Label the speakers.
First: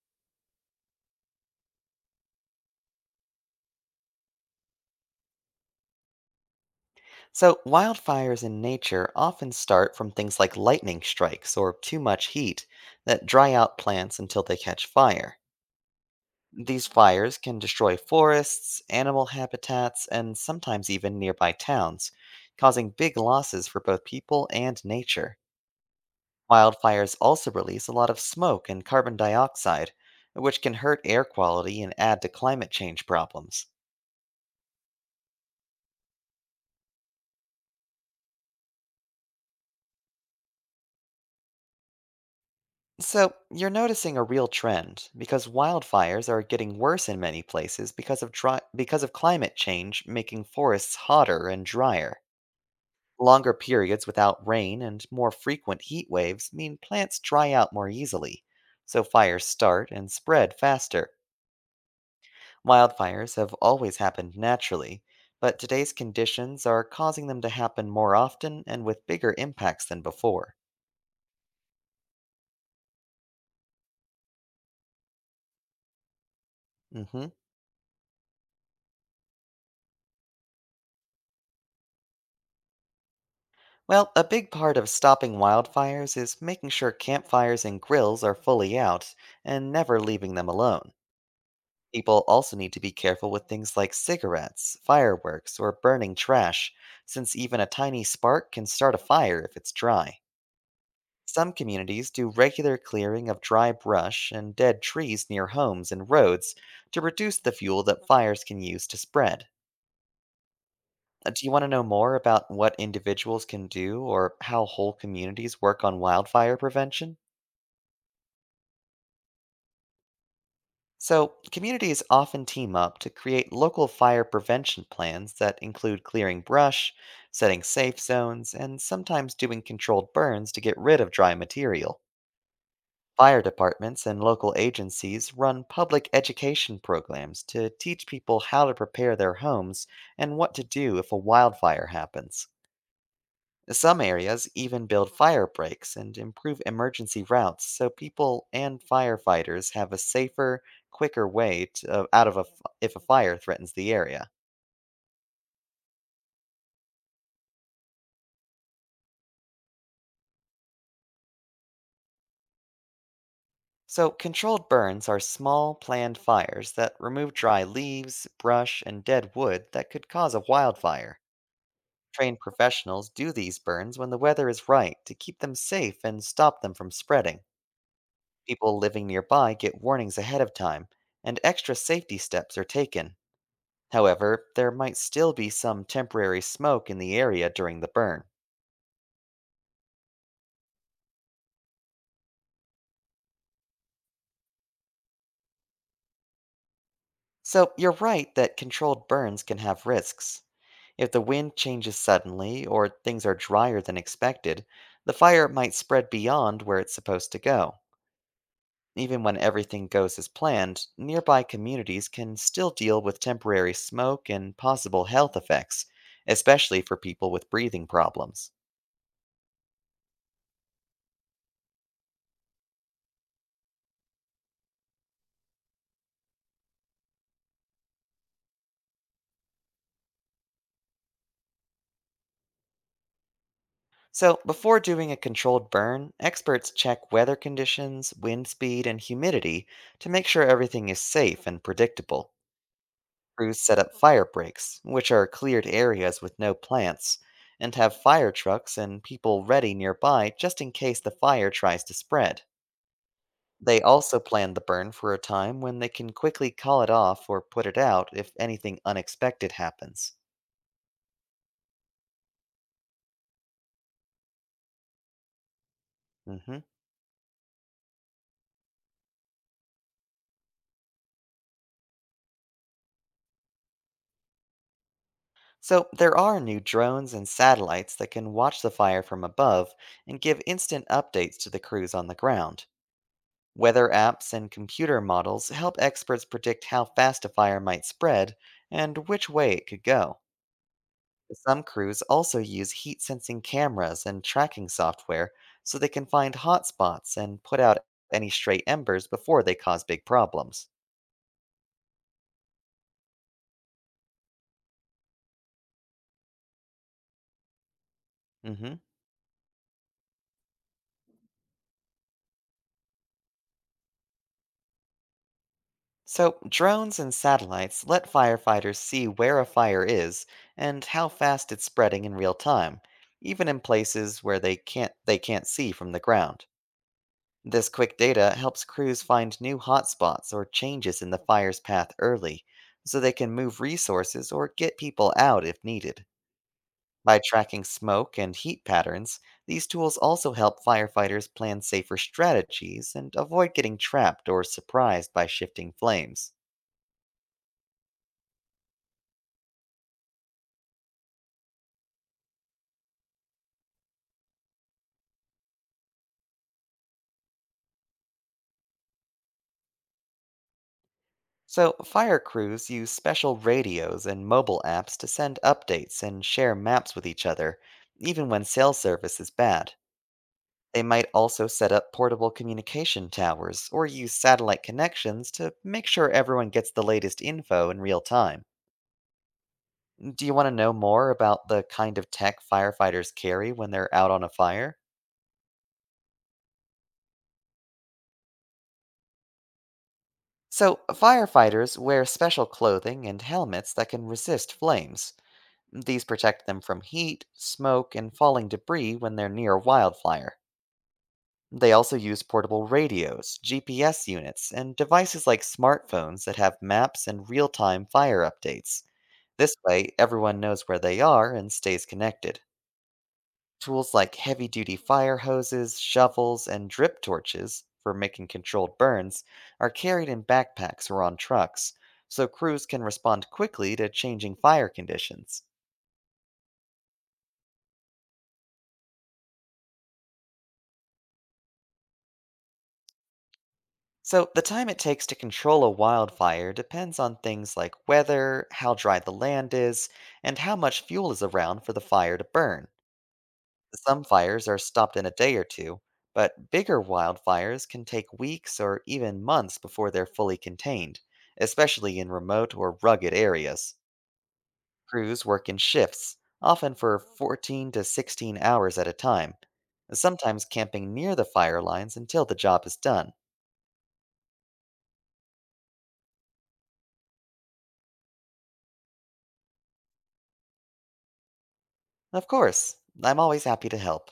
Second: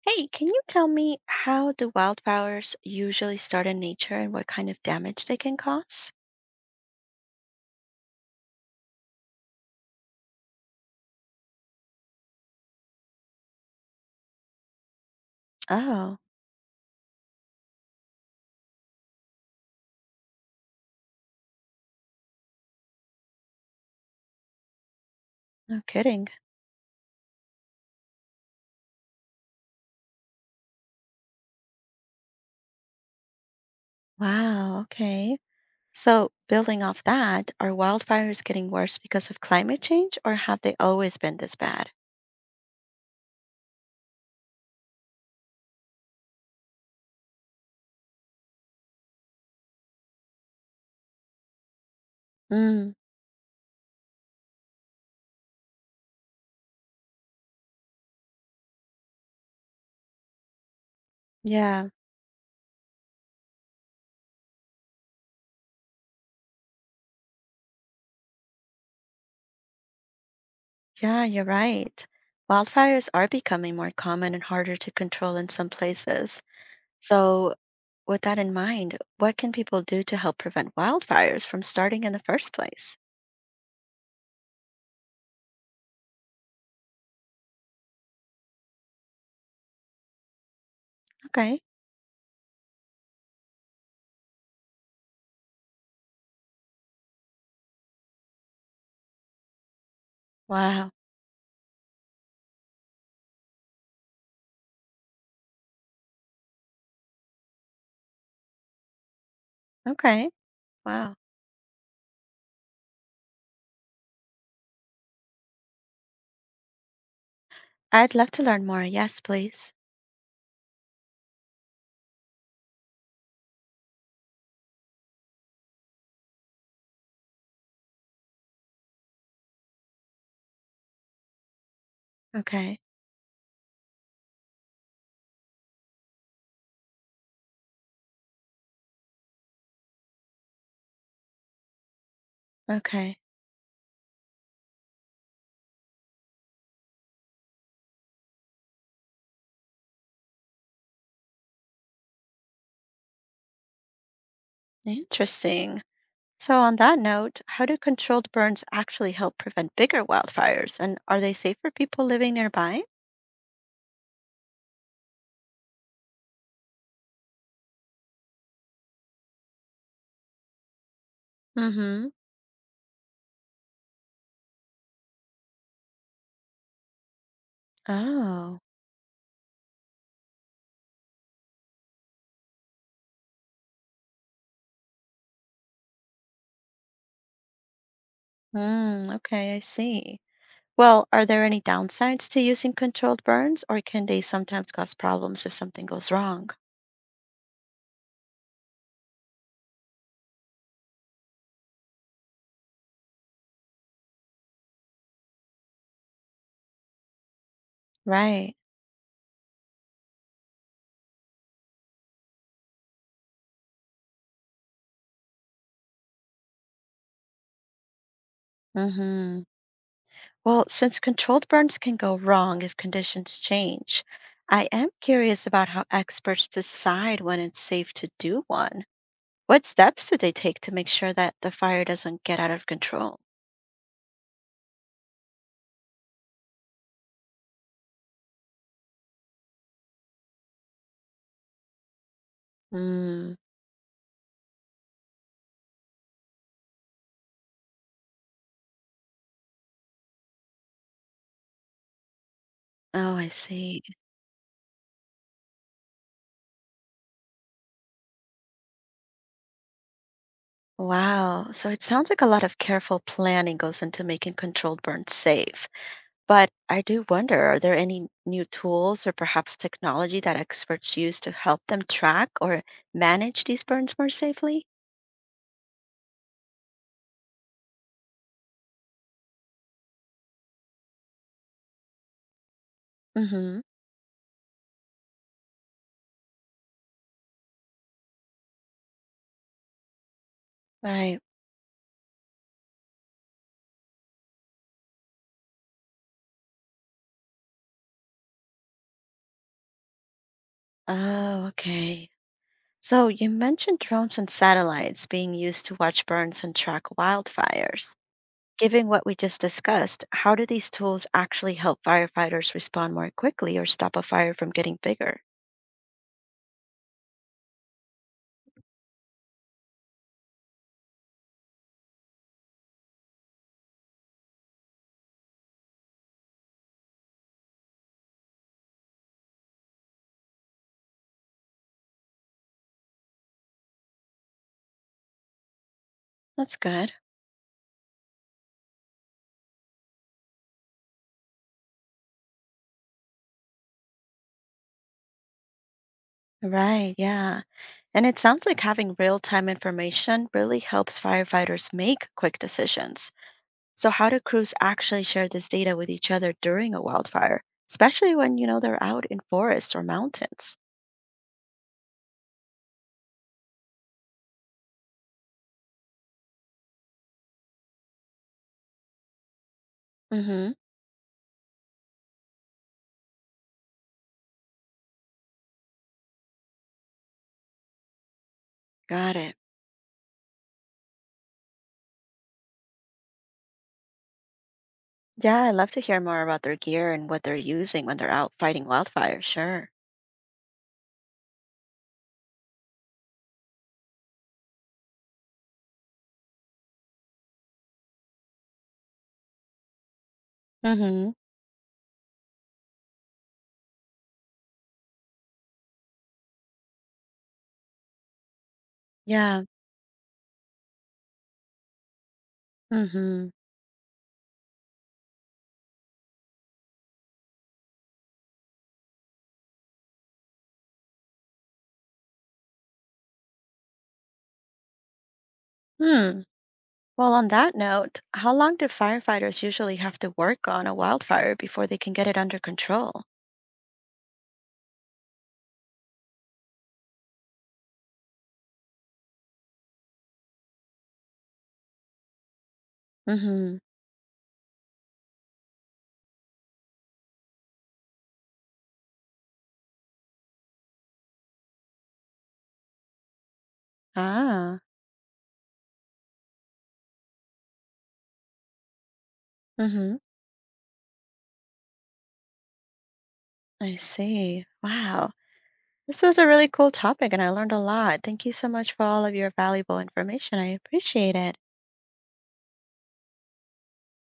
Speaker 1: Hey, can you tell me how do wildfires usually start in nature and what kind of damage they can cause?
Speaker 2: So, wildfires in nature often start from things like lightning strikes or too much heat that dry out plants until they catch fire.
Speaker 1: Oh,
Speaker 2: These fires can destroy forests, animal habitats, and sometimes even nearby towns, causing big losses for both people and nature.
Speaker 1: no kidding.
Speaker 2: Wildfires also release a lot of smoke and carbon dioxide, which can hurt air quality and add to climate change problems.
Speaker 1: Wow, okay. So, building off that, are wildfires getting worse because of climate change or have they always been this bad?
Speaker 2: So, you're noticing a real trend because wildfires are getting worse in many places because of climate change making forests hotter and drier.
Speaker 1: Mm,
Speaker 2: Longer periods without rain and more frequent heat waves mean plants dry out more easily, so fires start and spread faster.
Speaker 1: yeah,
Speaker 2: Wildfires have always happened naturally, but today's conditions are causing them to happen more often and with bigger impacts than before.
Speaker 1: yeah, you're right. Wildfires are becoming more common and harder to control in some places.
Speaker 2: Mhm.
Speaker 1: So, with that in mind, what can people do to help prevent wildfires from starting in the first place?
Speaker 2: Well, a big part of stopping wildfires is making sure campfires and grills are fully out and never leaving them alone.
Speaker 1: Okay.
Speaker 2: People also need to be careful with things like cigarettes, fireworks, or burning trash, since even a tiny spark can start a fire if it's dry.
Speaker 1: Wow.
Speaker 2: Some communities do regular clearing of dry brush and dead trees near homes and roads to reduce the fuel that fires can use to spread.
Speaker 1: Okay. Wow.
Speaker 2: Do you want to know more about what individuals can do or how whole communities work on wildfire prevention?
Speaker 1: I'd love to learn more. Yes, please.
Speaker 2: So, communities often team up to create local fire prevention plans that include clearing brush, setting safe zones, and sometimes doing controlled burns to get rid of dry material.
Speaker 1: Okay.
Speaker 2: Fire departments and local agencies run public education programs to teach people how to prepare their homes and what to do if a wildfire happens.
Speaker 1: Okay.
Speaker 2: Some areas even build fire breaks and improve emergency routes so people and firefighters have a safer, quicker way to, out of a f- if a fire threatens the area.
Speaker 1: Interesting. So, on that note, how do controlled burns actually help prevent bigger wildfires? And are they safe for people living nearby?
Speaker 2: So, controlled burns are small, planned fires that remove dry leaves, brush, and dead wood that could cause a wildfire.
Speaker 1: Mm-hmm.
Speaker 2: Trained professionals do these burns when the weather is right to keep them safe and stop them from spreading.
Speaker 1: Oh.
Speaker 2: People living nearby get warnings ahead of time, and extra safety steps are taken. However, there might still be some temporary smoke in the area during the burn.
Speaker 1: Mm, okay, I see. Well, are there any downsides to using controlled burns, or can they sometimes cause problems if something goes wrong?
Speaker 2: So you're right that controlled burns can have risks. If the wind changes suddenly or things are drier than expected, the fire might spread beyond where it's supposed to go.
Speaker 1: Right.
Speaker 2: Even when everything goes as planned, nearby communities can still deal with temporary smoke and possible health effects, especially for people with breathing problems.
Speaker 1: Mm-hmm. Well, since controlled burns can go wrong if conditions change, I am curious about how experts decide when it's safe to do one. What steps do they take to make sure that the fire doesn't get out of control?
Speaker 2: So, before doing a controlled burn, experts check weather conditions, wind speed, and humidity to make sure everything is safe and predictable.
Speaker 1: Hmm.
Speaker 2: Crews set up fire breaks, which are cleared areas with no plants, and have fire trucks and people ready nearby just in case the fire tries to spread.
Speaker 1: Oh, I
Speaker 2: They
Speaker 1: see.
Speaker 2: also plan the burn for a time when they can quickly call it off or put it out if anything unexpected happens.
Speaker 1: Wow. So it sounds like a lot of careful planning goes into making controlled burns safe. But
Speaker 2: hmm
Speaker 1: I do wonder, are there any new tools or perhaps technology that experts use to help them track or manage these burns more safely?
Speaker 2: So, there are new drones and satellites that can watch the fire from above and give instant updates to the crews on the ground.
Speaker 1: Mm-hmm.
Speaker 2: Weather apps and computer models help experts predict how fast a fire might spread and which way it could go.
Speaker 1: Right.
Speaker 2: Some crews also use heat sensing cameras and tracking software so they can find hot spots and put out any stray embers before they cause big problems.
Speaker 1: Oh, okay. So you mentioned drones and satellites being used to watch burns and track wildfires.
Speaker 2: hmm
Speaker 1: Given what we just discussed, how do these tools actually help firefighters respond more quickly or stop a fire from getting bigger?
Speaker 2: So, drones and satellites let firefighters see where a fire is and how fast it's spreading in real time, even in places where they can't see from the ground. This quick data helps crews find new hotspots or changes in the fire's path early, so they can move resources or get people out if needed.
Speaker 1: That's good.
Speaker 2: By tracking smoke and heat patterns, these tools also help firefighters plan safer strategies and avoid getting trapped or surprised by shifting flames.
Speaker 1: Right, yeah. And it sounds like having real-time information really helps firefighters make quick decisions. So how do crews actually share this data with each other during a wildfire, especially when, they're out in forests or mountains?
Speaker 2: So, fire crews use special radios and mobile apps to send updates and share maps with each other, even when cell service is bad.
Speaker 1: Mm-hmm.
Speaker 2: They might also set up portable communication towers or use satellite connections to make sure everyone gets the latest info in real time.
Speaker 1: Got it.
Speaker 2: Do you want to know more about the kind of tech firefighters carry when they're out on a fire?
Speaker 1: Yeah, I'd love to hear more about their gear and what they're using when they're out fighting wildfires. Sure.
Speaker 2: So, firefighters wear special clothing and helmets that can resist flames. These protect them from heat, smoke, and falling debris when they're near a wildfire.
Speaker 1: Mm-hmm.
Speaker 2: They also use portable radios, GPS units, and devices like smartphones that have maps and real time fire updates.
Speaker 1: Yeah.
Speaker 2: This way, everyone knows where they are and stays connected.
Speaker 1: Mm-hmm.
Speaker 2: Tools like heavy duty fire hoses, shovels, and drip torches for making controlled burns are carried in backpacks or on trucks, so crews can respond quickly to changing fire conditions.
Speaker 1: Hmm. Well, on that note, how long do firefighters usually have to work on a wildfire before they can get it under control?
Speaker 2: So, the time it takes to control a wildfire depends on things like weather, how dry the land is, and how much fuel is around for the fire to burn.
Speaker 1: Mm-hmm.
Speaker 2: Some fires are stopped in a day or two, but bigger wildfires can take weeks or even months before they're fully contained, especially in remote or rugged areas.
Speaker 1: Ah.
Speaker 2: Crews work in shifts, often for 14 to 16 hours at a time,
Speaker 1: Mm-hmm.
Speaker 2: sometimes camping near the fire lines until the job is done.
Speaker 1: I see. Wow. This was a really cool topic and I learned a lot. Thank you so much for all of your valuable information. I appreciate it.
Speaker 2: Of course, I'm always happy to help.